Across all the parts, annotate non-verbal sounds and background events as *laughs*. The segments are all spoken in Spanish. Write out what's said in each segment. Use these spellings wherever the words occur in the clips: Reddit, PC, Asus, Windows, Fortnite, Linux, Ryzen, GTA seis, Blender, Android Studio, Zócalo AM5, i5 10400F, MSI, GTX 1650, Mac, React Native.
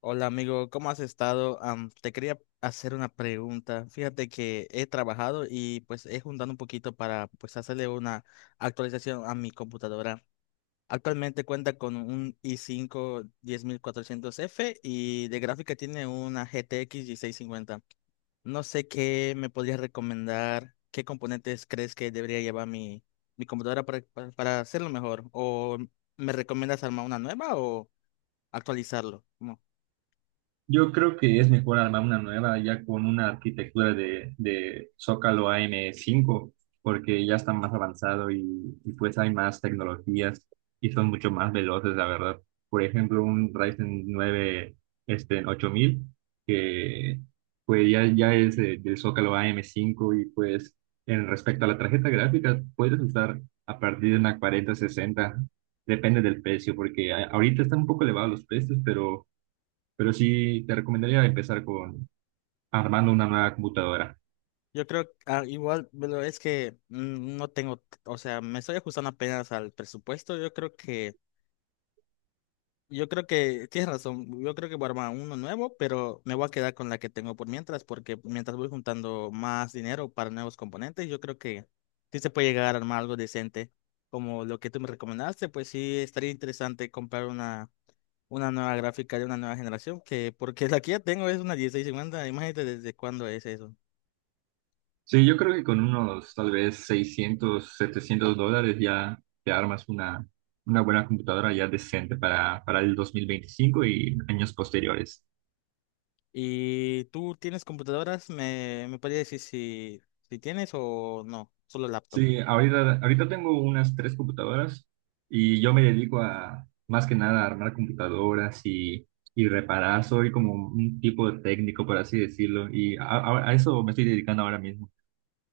Hola amigo, ¿cómo has estado? Te quería hacer una pregunta. Fíjate que he trabajado y pues he juntado un poquito para pues hacerle una actualización a mi computadora. Actualmente cuenta con un i5 10400F y de gráfica tiene una GTX 1650. No sé qué me podrías recomendar, qué componentes crees que debería llevar mi computadora para hacerlo mejor. ¿O me recomiendas armar una nueva o actualizarlo? Yo creo que es mejor armar una nueva ya con una arquitectura de Zócalo AM5 porque ya está más avanzado y pues hay más tecnologías y son mucho más veloces, la verdad. Por ejemplo, un Ryzen 9 8000 que pues ya es del Zócalo AM5 y pues en respecto a la tarjeta gráfica, puedes usar a partir de una 4060 depende del precio, porque ahorita están un poco elevados los precios, Pero sí, te recomendaría empezar con armando una nueva computadora. Yo creo, ah, igual, pero es que no tengo, o sea, me estoy ajustando apenas al presupuesto. Yo creo que tienes razón. Yo creo que voy a armar uno nuevo, pero me voy a quedar con la que tengo por mientras, porque mientras voy juntando más dinero para nuevos componentes, yo creo que sí se puede llegar a armar algo decente. Como lo que tú me recomendaste, pues sí estaría interesante comprar una nueva gráfica de una nueva generación, que porque la que ya tengo es una 1650. Imagínate desde cuándo es eso. Sí, yo creo que con unos tal vez 600, $700 ya te armas una buena computadora ya decente para el 2025 y años posteriores. ¿Y tú tienes computadoras? ¿Me podrías decir si si tienes o no? Solo laptop. Sí, ahorita tengo unas tres computadoras y yo me dedico a más que nada a armar computadoras y reparar. Soy como un tipo de técnico, por así decirlo, y a eso me estoy dedicando ahora mismo.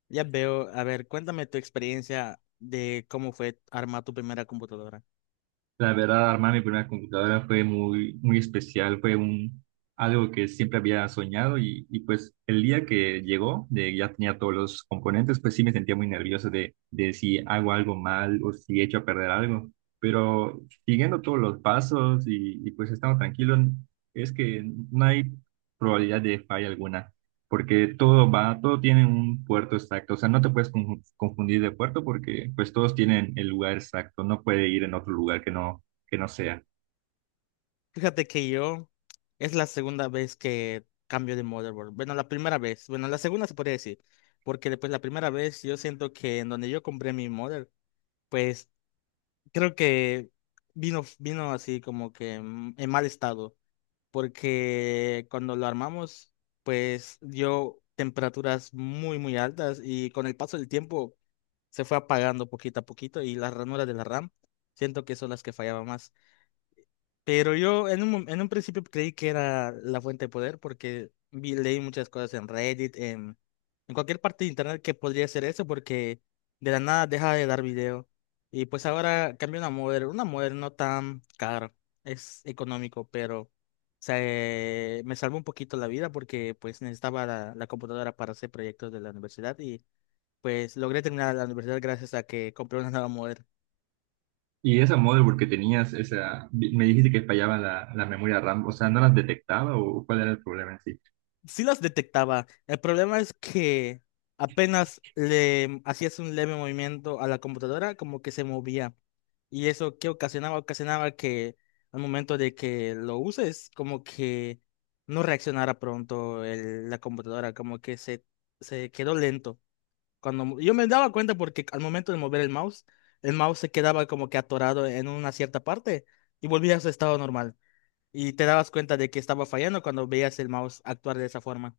Ya veo. A ver, cuéntame tu experiencia de cómo fue armar tu primera computadora. La verdad, armar mi primera computadora fue muy, muy especial, algo que siempre había soñado y pues el día que llegó, de ya tenía todos los componentes, pues sí me sentía muy nervioso de si hago algo mal o si echo a perder algo, pero siguiendo todos los pasos y pues estando tranquilo, es que no hay probabilidad de falla alguna porque todo va, todo tiene un puerto exacto, o sea, no te puedes confundir de puerto porque pues todos tienen el lugar exacto, no puede ir en otro lugar que no sea. Fíjate que yo, es la segunda vez que cambio de motherboard. Bueno, la primera vez. Bueno, la segunda, se podría decir. Porque después la primera vez yo siento que en donde yo compré mi mother, pues creo que vino así como que en mal estado. Porque cuando lo armamos, pues dio temperaturas muy, muy altas, y con el paso del tiempo se fue apagando poquito a poquito, y las ranuras de la RAM, siento que son las que fallaban más. Pero yo en en un principio creí que era la fuente de poder porque vi, leí muchas cosas en Reddit, en cualquier parte de internet, que podría ser eso porque de la nada deja de dar video. Y pues ahora cambia una modder no tan cara, es económico, pero me salvó un poquito la vida porque pues necesitaba la computadora para hacer proyectos de la universidad, y pues logré terminar la universidad gracias a que compré una nueva modder. Y esa motherboard que tenías, esa, me dijiste que fallaba la memoria RAM, o sea, ¿no las detectaba o cuál era el problema en sí? Sí las detectaba. El problema es que apenas le hacías un leve movimiento a la computadora, como que se movía. Y eso que ocasionaba, ocasionaba que al momento de que lo uses, como que no reaccionara pronto la computadora, como que se quedó lento. Cuando yo me daba cuenta porque al momento de mover el mouse se quedaba como que atorado en una cierta parte, y volvía a su estado normal. Y te dabas cuenta de que estaba fallando cuando veías el mouse actuar de esa forma.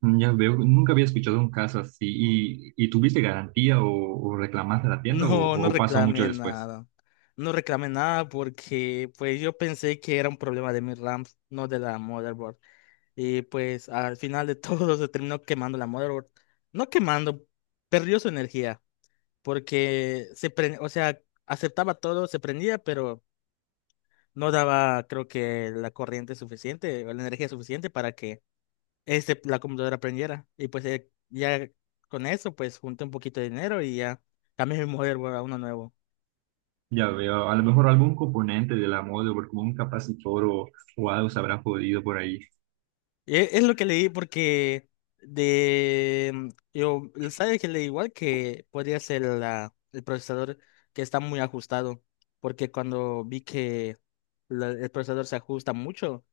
Mm, ya veo, nunca había escuchado un caso así y ¿tuviste garantía o reclamaste a la tienda o, No, no o pasó mucho reclamé después? nada. No reclamé nada porque pues yo pensé que era un problema de mi RAM, no de la motherboard. Y pues al final de todo *laughs* se terminó quemando la motherboard. No quemando, perdió su energía porque o sea, aceptaba todo, se prendía, pero no daba, creo que, la corriente suficiente o la energía suficiente para que la computadora prendiera. Y pues ya con eso pues junté un poquito de dinero y ya cambié mi motherboard a uno nuevo. Ya veo, a lo mejor algún componente de la motherboard como un capacitor o algo se habrá podido por ahí. Es lo que leí porque de yo sabes que leí igual que podría ser el procesador, que está muy ajustado porque cuando vi que el procesador se ajusta mucho,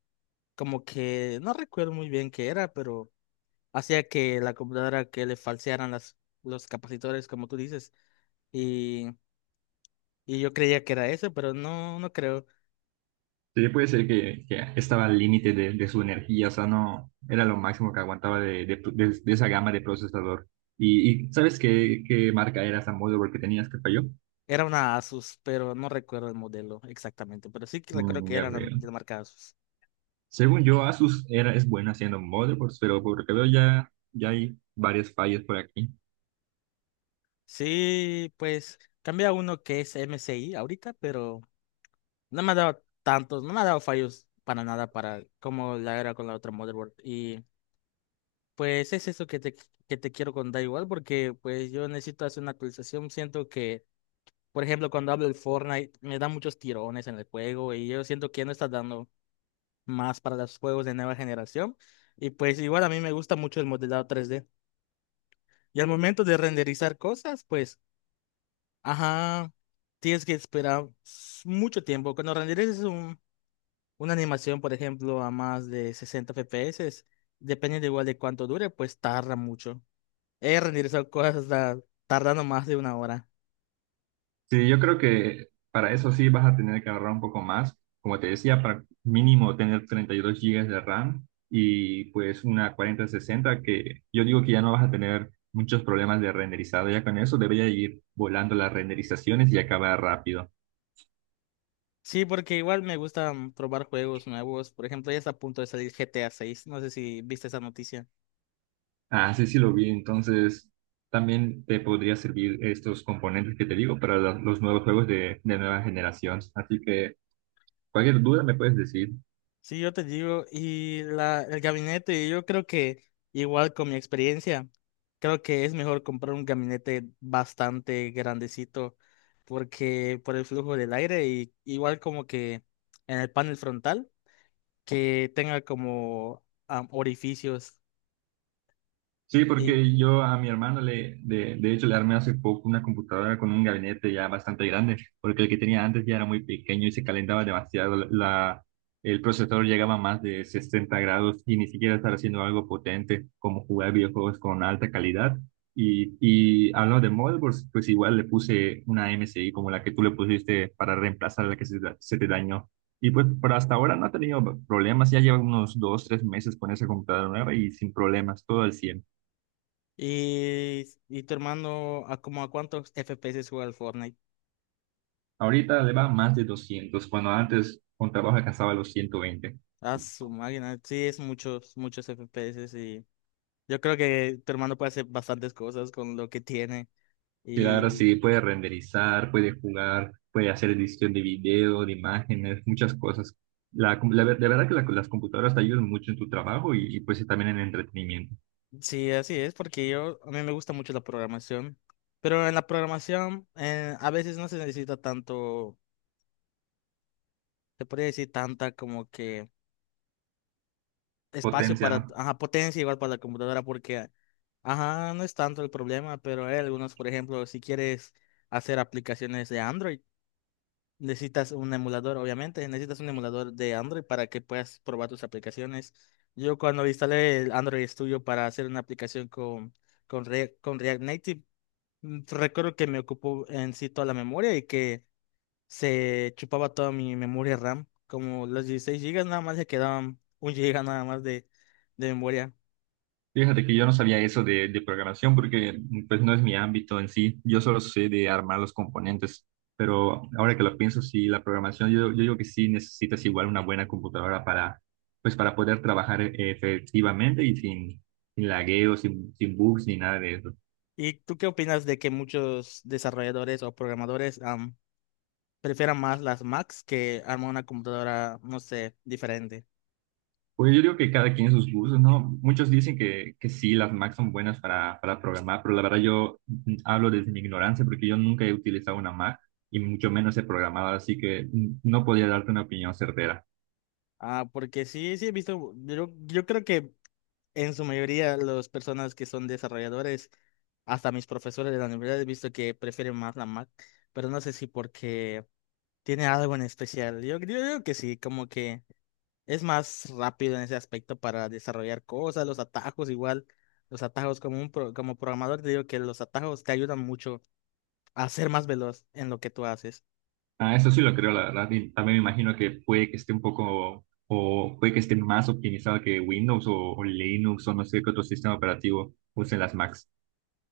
como que no recuerdo muy bien qué era, pero hacía que la computadora, que le falsearan las, los capacitores, como tú dices, y, y yo creía que era eso, pero no, no creo. Sí, puede ser que estaba al límite de su energía, o sea, no era lo máximo que aguantaba de esa gama de procesador. ¿Y sabes qué marca era esa motherboard que tenías que falló? Era una Asus, pero no recuerdo el modelo exactamente, pero sí que recuerdo Mm, que ya era veo. de la marca Asus. Según yo, Asus era, es buena haciendo motherboards, pero por lo que veo ya hay varias fallas por aquí. Sí, pues cambia uno que es MSI ahorita, pero no me ha dado tantos, no me ha dado fallos para nada, para como la era con la otra motherboard. Y pues es eso que que te quiero contar igual, porque pues yo necesito hacer una actualización. Siento que, por ejemplo, cuando hablo del Fortnite, me da muchos tirones en el juego, y yo siento que ya no está dando más para los juegos de nueva generación. Y pues igual a mí me gusta mucho el modelado 3D. Y al momento de renderizar cosas, pues, ajá, tienes que esperar mucho tiempo. Cuando renderices una animación, por ejemplo, a más de 60 FPS, depende de igual de cuánto dure, pues tarda mucho. He renderizado cosas hasta tardando más de una hora. Sí, yo creo que para eso sí vas a tener que ahorrar un poco más. Como te decía, para mínimo tener 32 gigas de RAM y pues una 4060 que yo digo que ya no vas a tener muchos problemas de renderizado. Ya con eso debería ir volando las renderizaciones y acabar rápido. Sí, porque igual me gusta probar juegos nuevos. Por ejemplo, ya está a punto de salir GTA 6. No sé si viste esa noticia. Ah, sí, sí lo vi. Entonces también te podría servir estos componentes que te digo para los nuevos juegos de nueva generación. Así que cualquier duda me puedes decir. Sí, yo te digo, y la, el gabinete, yo creo que igual con mi experiencia, creo que es mejor comprar un gabinete bastante grandecito porque por el flujo del aire, y igual como que en el panel frontal que tenga como orificios. Sí, y, porque yo a mi hermano de hecho, le armé hace poco una computadora con un gabinete ya bastante grande, porque el que tenía antes ya era muy pequeño y se calentaba demasiado. El procesador llegaba a más de 60 grados y ni siquiera estaba haciendo algo potente como jugar videojuegos con alta calidad. Y hablando de motherboards, pues igual le puse una MSI como la que tú le pusiste para reemplazar la que se te dañó. Y pues por hasta ahora no ha tenido problemas, ya lleva unos dos, tres meses con esa computadora nueva y sin problemas, todo al 100. y, y tu hermano, ¿a como a cuántos FPS juega el Fortnite? Ahorita le va más de 200 cuando antes con trabajo alcanzaba los 120. A su máquina, sí, es muchos, muchos FPS, y yo creo que tu hermano puede hacer bastantes cosas con lo que tiene. Y ahora Y sí puede renderizar, puede jugar, puede hacer edición de video, de imágenes, muchas cosas. La verdad que las computadoras te ayudan mucho en tu trabajo y pues sí, también en el entretenimiento. sí, así es, porque a mí me gusta mucho la programación, pero en la programación a veces no se necesita tanto, se podría decir tanta, como que espacio Potencia, para, ¿no? ajá, potencia, igual, para la computadora, porque, ajá, no es tanto el problema, pero hay algunos, por ejemplo, si quieres hacer aplicaciones de Android, necesitas un emulador, obviamente, necesitas un emulador de Android para que puedas probar tus aplicaciones. Yo cuando instalé el Android Studio para hacer una aplicación con React Native, recuerdo que me ocupó en sí toda la memoria, y que se chupaba toda mi memoria RAM. Como los 16 gigas, nada más le quedaban un giga, nada más de memoria. Fíjate que yo no sabía eso de programación porque pues no es mi ámbito en sí. Yo solo sé de armar los componentes. Pero ahora que lo pienso, sí, la programación, yo digo que sí necesitas igual una buena computadora para poder trabajar efectivamente y sin lagueos, sin bugs ni nada de eso. ¿Y tú qué opinas de que muchos desarrolladores o programadores prefieran más las Macs, que armar una computadora, no sé, diferente? Pues yo digo que cada quien sus gustos, ¿no? Muchos dicen que sí, las Mac son buenas para programar, pero la verdad yo hablo desde mi ignorancia porque yo nunca he utilizado una Mac y mucho menos he programado, así que no podría darte una opinión certera. Ah, porque sí, sí he visto, yo creo que en su mayoría las personas que son desarrolladores, hasta mis profesores de la universidad, he visto que prefieren más la Mac, pero no sé si porque tiene algo en especial. Yo creo que sí, como que es más rápido en ese aspecto para desarrollar cosas, los atajos igual, los atajos como programador te digo que los atajos te ayudan mucho a ser más veloz en lo que tú haces. Ah, eso sí lo creo, la verdad. Y también me imagino que puede que esté un poco, o puede que esté más optimizado que Windows o Linux o no sé qué otro sistema operativo usen las Macs.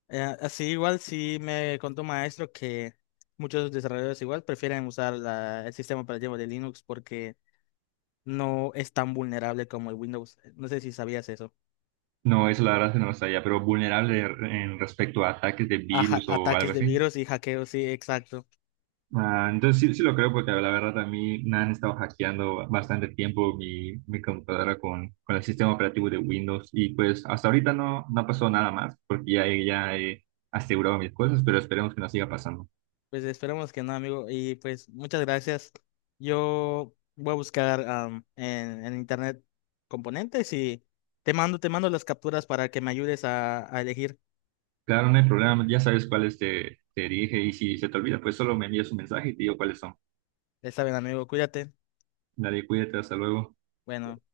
Así igual sí me contó un maestro que muchos desarrolladores igual prefieren usar el sistema operativo de Linux porque no es tan vulnerable como el Windows. No sé si sabías eso. No, eso la verdad que no lo sabía, pero vulnerable en respecto a ataques de Ajá, virus o ataques algo de así. virus y hackeos, sí, exacto. Ah, entonces sí, sí lo creo porque la verdad a mí me han estado hackeando bastante tiempo mi computadora con el sistema operativo de Windows y pues hasta ahorita no pasó nada más porque ya he asegurado mis cosas, pero esperemos que no siga pasando. Pues esperemos que no, amigo. Y pues muchas gracias. Yo voy a buscar en internet componentes, y te mando las capturas para que me ayudes a elegir. Claro, no hay problema, ya sabes cuáles te dije y si se te olvida, pues solo me envías un mensaje y te digo cuáles son. Está bien, amigo, cuídate. Dale, cuídate, hasta luego. Bueno.